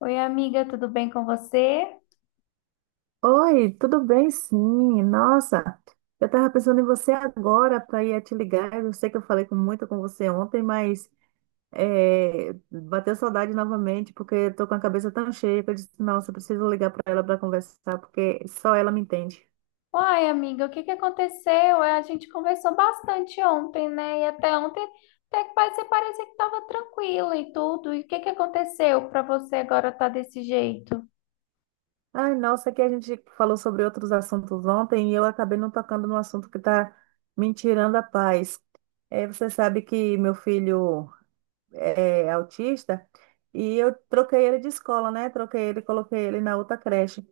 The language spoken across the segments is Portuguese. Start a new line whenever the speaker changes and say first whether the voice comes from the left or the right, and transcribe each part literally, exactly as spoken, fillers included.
left: Oi, amiga, tudo bem com você?
right: Oi, tudo bem? Sim, nossa, eu estava pensando em você agora para ir te ligar. Eu sei que eu falei com, muito com você ontem, mas é, bateu saudade novamente porque eu tô com a cabeça tão cheia que eu disse, nossa, eu preciso ligar para ela para conversar porque só ela me entende.
left: Uai, amiga, o que que aconteceu? É, A gente conversou bastante ontem, né? E até ontem, até que você parecia que estava tranquila e tudo. E o que que aconteceu para você agora estar desse jeito?
right: Ai, nossa, que a gente falou sobre outros assuntos ontem e eu acabei não tocando no assunto que está me tirando a paz. É, você sabe que meu filho é, autista, e eu troquei ele de escola, né? Troquei ele, coloquei ele na outra creche.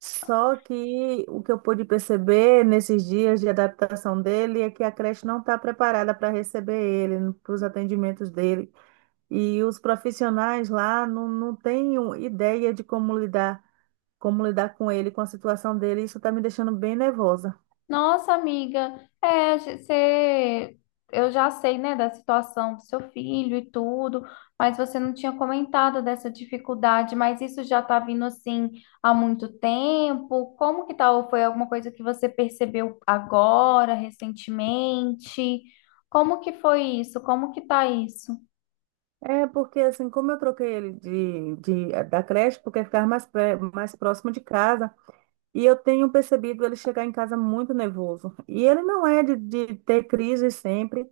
right: Só que o que eu pude perceber nesses dias de adaptação dele é que a creche não está preparada para receber ele, para os atendimentos dele. E os profissionais lá não, não têm um- ideia de como lidar, como lidar com ele, com a situação dele. Isso está me deixando bem nervosa.
left: Nossa, amiga, é, você, eu já sei, né, da situação do seu filho e tudo, mas você não tinha comentado dessa dificuldade, mas isso já tá vindo assim há muito tempo. Como que tá? Ou foi alguma coisa que você percebeu agora, recentemente? Como que foi isso? Como que tá isso?
right: É porque assim, como eu troquei ele de, de, da creche, porque ficava mais, pré- mais próximo de casa. E eu tenho percebido ele chegar em casa muito nervoso. E ele não é de, de ter crise sempre,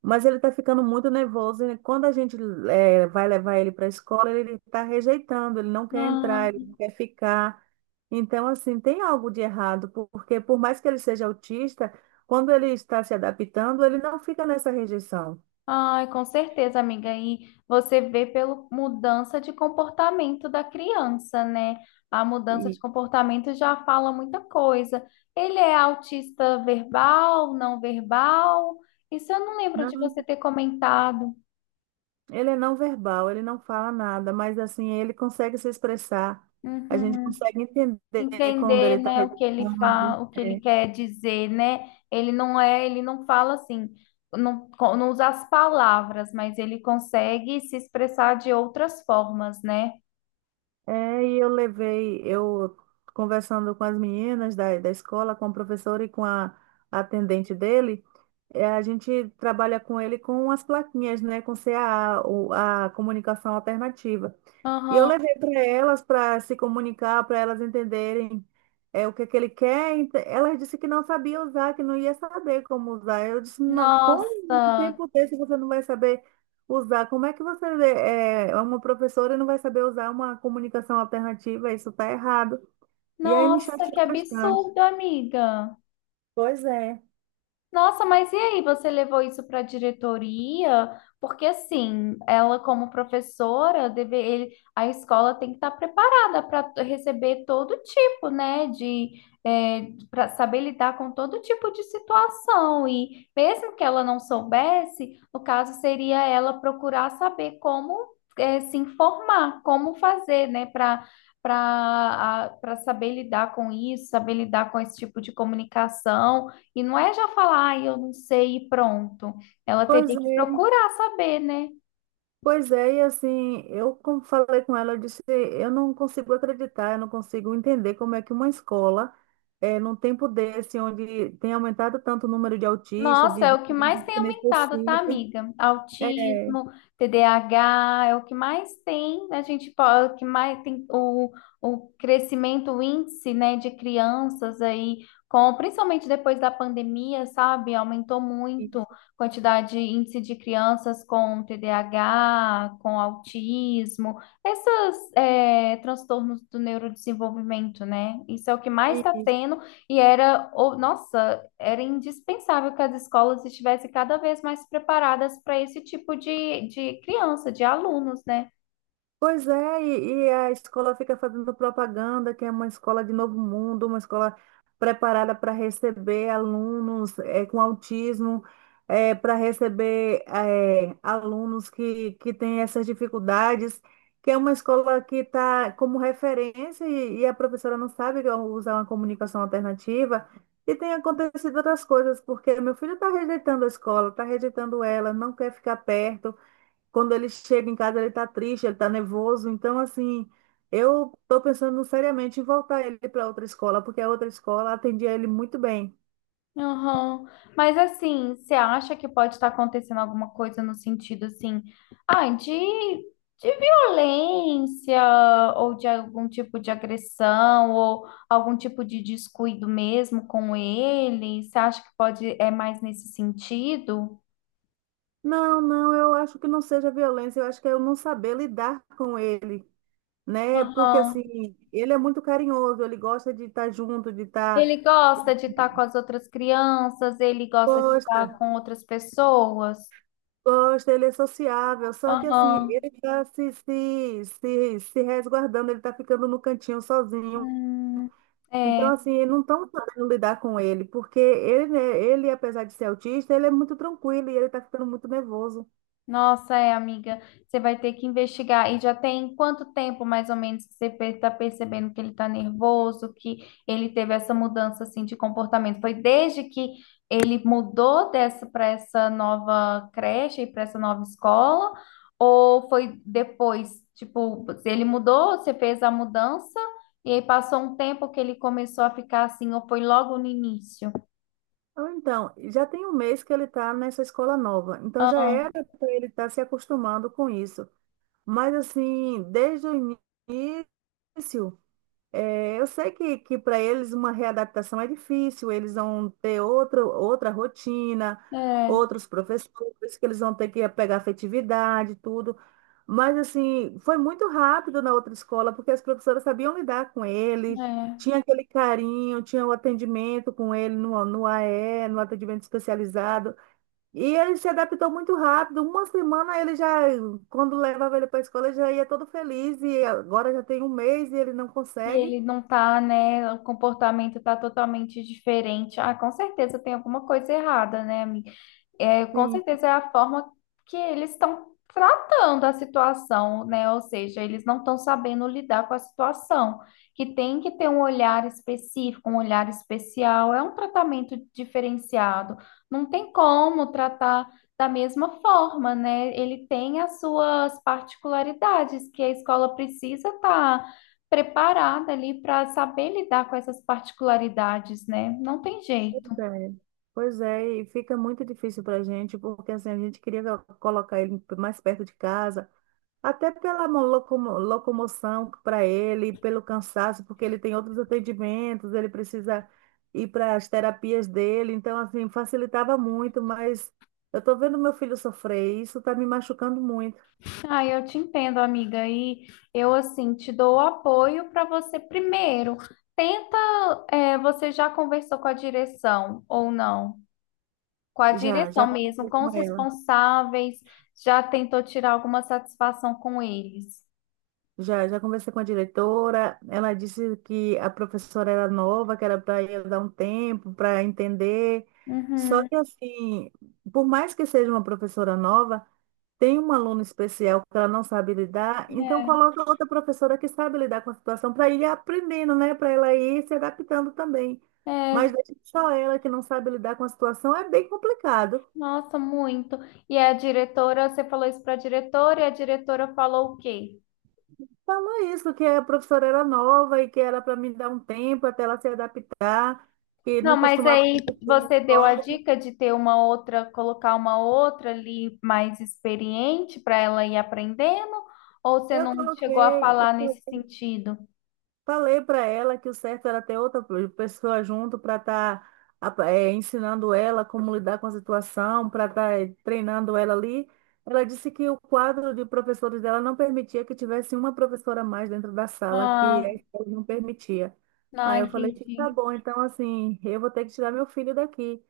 right: mas ele está ficando muito nervoso. E quando a gente eh, vai levar ele para a escola, ele está rejeitando, ele não quer entrar, ele não quer ficar. Então, assim, tem algo de errado, por- porque por mais que ele seja autista, quando ele está se adaptando, ele não fica nessa rejeição.
left: Ai, com certeza, amiga. E você vê pela mudança de comportamento da criança, né? A mudança de
right: E
left: comportamento já fala muita coisa. Ele é autista verbal, não verbal? Isso eu não lembro
right: não.
left: de você ter comentado.
right: Ele é não verbal, ele não fala nada, mas assim, ele consegue se expressar. A gente
left: Uhum.
right: consegue entender quando
left: Entender,
right: ele está
left: né, o que ele
right: reclamando.
left: fala, o que ele
right: É.
left: quer dizer, né? Ele não é, ele não fala assim, não, co- não usa as palavras, mas ele consegue se expressar de outras formas, né?
right: É, e eu levei, eu conversando com as meninas da, da escola, com a professora e com a atendente dele, é, a gente trabalha com ele com as plaquinhas, né, com C A A, o- a comunicação alternativa. E eu
left: Aham.
right: levei para elas para se comunicar, para elas entenderem é, o que é que ele quer. Ent- Ela disse que não sabia usar, que não ia saber como usar. Eu disse, não, como em
left: Nossa,
right: tempo desse você não vai saber usar? Como é que você é é uma professora e não vai saber usar uma comunicação alternativa? Isso está errado. E aí me
left: nossa, que
right: chateou bastante.
left: absurdo, amiga.
right: Pois é.
left: Nossa, mas e aí, você levou isso para a diretoria? Porque assim, ela como professora, deve, ele- a escola tem que estar preparada para receber todo tipo, né, de para saber lidar com todo tipo de situação. E mesmo que ela não soubesse, no caso seria ela procurar saber como é, se informar, como fazer, né, para para para saber lidar com isso, saber lidar com esse tipo de comunicação. E não é já falar, ah, eu não sei e pronto. Ela
right: Pois
left: teria que
right: é.
left: procurar saber, né?
right: Pois é, e assim, eu como falei com ela, eu disse, eu não consigo acreditar, eu não consigo entender como é que uma escola, eh, num tempo desse, onde tem aumentado tanto o número de autistas,
left: Nossa,
right: de,
left: é
right: de
left: o que mais
right: crianças
left: tem
right: que
left: aumentado, tá,
right: necessitam,
left: amiga?
right: é,
left: Autismo, T D A H, é o que mais tem, a gente pode, o que mais tem o, o crescimento, o índice, né, de crianças aí, com, principalmente depois da pandemia, sabe? Aumentou muito a quantidade, índice de crianças com T D A H, com autismo, esses transtornos do neurodesenvolvimento, né? Isso é o que mais está
right: isso.
left: tendo. E era, o- nossa, era indispensável que as escolas estivessem cada vez mais preparadas para esse tipo de, de criança, de alunos, né?
right: Pois é, e, e a escola fica fazendo propaganda, que é uma escola de novo mundo, uma escola preparada para receber alunos eh, com autismo, para receber eh, alunos que, que têm essas dificuldades, que é uma escola que está como referência e, e a professora não sabe usar uma comunicação alternativa. E tem acontecido outras coisas, porque meu filho está rejeitando a escola, está rejeitando ela, não quer ficar perto quando ele chega em casa, ele tá triste, ele tá nervoso. Então, assim, eu tô pensando seriamente em voltar ele para outra escola, porque a outra escola atendia ele muito bem.
left: Aham. Mas assim, você acha que pode estar acontecendo alguma coisa no sentido assim, ah, de, de violência ou de algum tipo de agressão ou algum tipo de descuido mesmo com ele? Você acha que pode é mais nesse sentido?
right: Não, não, eu acho que não seja violência, eu acho que é eu não saber lidar com ele, né? Porque, assim,
left: Aham.
right: ele é muito carinhoso, ele gosta de estar junto, de estar.
left: Ele gosta de estar com as outras crianças, ele gosta de estar
right: Gosta,
left: com outras pessoas.
right: gosta, ele é sociável, só que assim,
left: Aham.
right: ele está se, se, se, se resguardando, ele está ficando no cantinho sozinho.
left: Hum,
right: Então,
left: é.
right: assim, não estão sabendo lidar com ele, porque ele, né, ele, apesar de ser autista, ele é muito tranquilo e ele está ficando muito nervoso.
left: Nossa, é, amiga, você vai ter que investigar. E já tem quanto tempo, mais ou menos, que você está percebendo que ele está nervoso, que ele teve essa mudança assim de comportamento? Foi desde que ele mudou dessa para essa nova creche e para essa nova escola, ou foi depois? Tipo, ele mudou, você fez a mudança e aí passou um tempo que ele começou a ficar assim, ou foi logo no início?
right: Ou então, já tem um mês que ele está nessa escola nova, então já
left: Ah,
right: era para ele estar se acostumando com isso. Mas, assim, desde o início, é, eu sei que, que para eles uma readaptação é difícil, eles vão ter outro, outra rotina,
left: é,
right: outros professores, que eles vão ter que pegar afetividade, tudo. Mas, assim, foi muito rápido na outra escola, porque as professoras sabiam lidar com ele,
left: é.
right: tinha aquele carinho, tinha o atendimento com ele no, no A E, no atendimento especializado. E ele se adaptou muito rápido. Uma semana ele já, quando levava ele para a escola, ele já ia todo feliz, e agora já tem um mês e ele não
left: E
right: consegue.
left: ele não tá, né? O comportamento tá totalmente diferente. Ah, com certeza tem alguma coisa errada, né, amiga? É, com
right: Sim,
left: certeza é a forma que eles estão tratando a situação, né? Ou seja, eles não estão sabendo lidar com a situação, que tem que ter um olhar específico, um olhar especial, é um tratamento diferenciado. Não tem como tratar da mesma forma, né? Ele tem as suas particularidades que a escola precisa estar preparada ali para saber lidar com essas particularidades, né? Não tem
right: pois
left: jeito.
right: é. Pois é, e fica muito difícil para a gente, porque assim, a gente queria colocar ele mais perto de casa, até pela mo- locomo- locomoção para ele, pelo cansaço, porque ele tem outros atendimentos, ele precisa ir para as terapias dele, então assim, facilitava muito, mas eu tô vendo meu filho sofrer, e isso está me machucando muito.
left: Ah, eu te entendo, amiga. E eu, assim, te dou o apoio para você primeiro. Tenta, é, você já conversou com a direção ou não? Com a
right: Já,
left: direção
right: já
left: mesmo,
right: conversei
left: com os
right: com ela.
left: responsáveis, já tentou tirar alguma satisfação com eles?
right: Já, já conversei com a diretora. Ela disse que a professora era nova, que era para ir dar um tempo para entender. Só
left: Uhum.
right: que, assim, por mais que seja uma professora nova, tem um aluno especial que ela não sabe lidar, então coloca outra professora que sabe lidar com a situação para ir aprendendo, né? Para ela ir se adaptando também.
left: É,
right: Mas
left: é,
right: deixa só ela que não sabe lidar com a situação, é bem complicado.
left: nossa, muito. E a diretora, você falou isso para a diretora e a diretora falou o quê?
right: Falou isso, que a professora era nova e que era para me dar um tempo até ela se adaptar, que
left: Não,
right: não
left: mas
right: costumava
left: aí
right: acontecer na
left: você deu a
right: escola.
left: dica de ter uma outra, colocar uma outra ali mais experiente para ela ir aprendendo, ou você
right: Eu
left: não chegou a
right: coloquei, eu
left: falar nesse sentido?
right: falei para ela que o certo era ter outra pessoa junto para estar ensinando ela como lidar com a situação, para estar treinando ela ali. Ela disse que o quadro de professores dela não permitia que tivesse uma professora a mais dentro da sala, que
left: Ah,
right: a escola não permitia.
left: não
right: Aí eu falei,
left: entendi.
right: tá bom, então assim, eu vou ter que tirar meu filho daqui.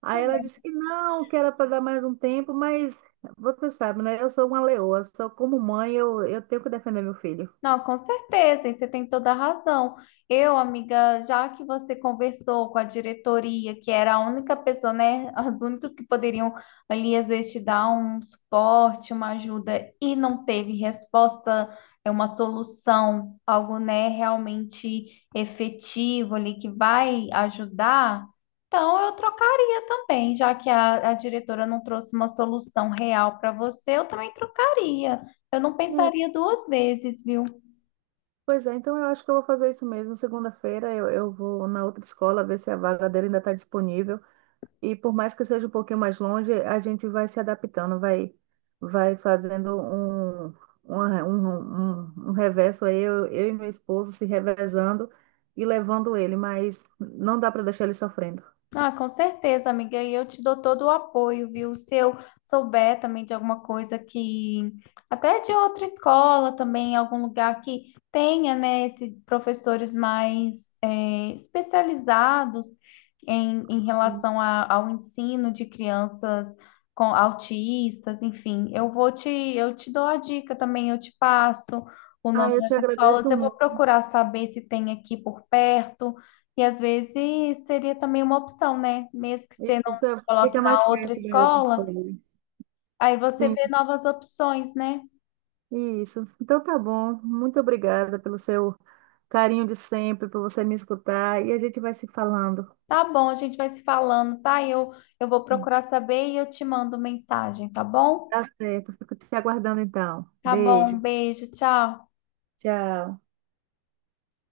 right: Aí ela disse que não, que era para dar mais um tempo, mas você sabe, né? Eu sou uma leoa, só como mãe eu, eu tenho que defender meu filho.
left: Não, com certeza, e você tem toda a razão. Eu, amiga, já que você conversou com a diretoria, que era a única pessoa, né, as únicas que poderiam ali às vezes te dar um suporte, uma ajuda e não teve resposta, é uma solução, algo, né, realmente efetivo ali que vai ajudar. Então, eu trocaria também, já que a, a diretora não trouxe uma solução real para você, eu também trocaria. Eu não
right: É,
left: pensaria duas vezes, viu?
right: pois é, então eu acho que eu vou fazer isso mesmo. Segunda-feira eu, eu vou na outra escola ver se a vaga dele ainda está disponível. E por mais que seja um pouquinho mais longe, a gente vai se adaptando, vai, vai fazendo um, uma- um, um, um reverso aí, eu, eu e meu esposo se revezando e levando ele, mas não dá para deixar ele sofrendo.
left: Ah, com certeza, amiga, e eu te dou todo o apoio, viu? Se eu souber também de alguma coisa que, até de outra escola também, algum lugar que tenha, né, esses professores mais eh, especializados em, em relação a- ao ensino de crianças com autistas, enfim, eu vou te, eu te dou a dica também, eu te passo o
right: Ah,
left: nome
right: eu te
left: das escolas,
right: agradeço.
left: eu vou procurar saber se tem aqui por perto. E às vezes seria também uma opção, né? Mesmo que você não
right: Isso,
left: coloque
right: fica
left: na
right: mais
left: outra
right: perto da outra
left: escola,
right: escola.
left: aí você vê novas opções, né?
right: Sim, isso. Então tá bom. Muito obrigada pelo seu carinho de sempre, por você me escutar. E a gente vai se falando.
left: Tá bom, a gente vai se falando, tá? Eu, eu vou procurar saber e eu te mando mensagem, tá bom?
right: Tá certo. Fico te aguardando então.
left: Tá bom, um
right: Beijo.
left: beijo, tchau.
right: Tchau.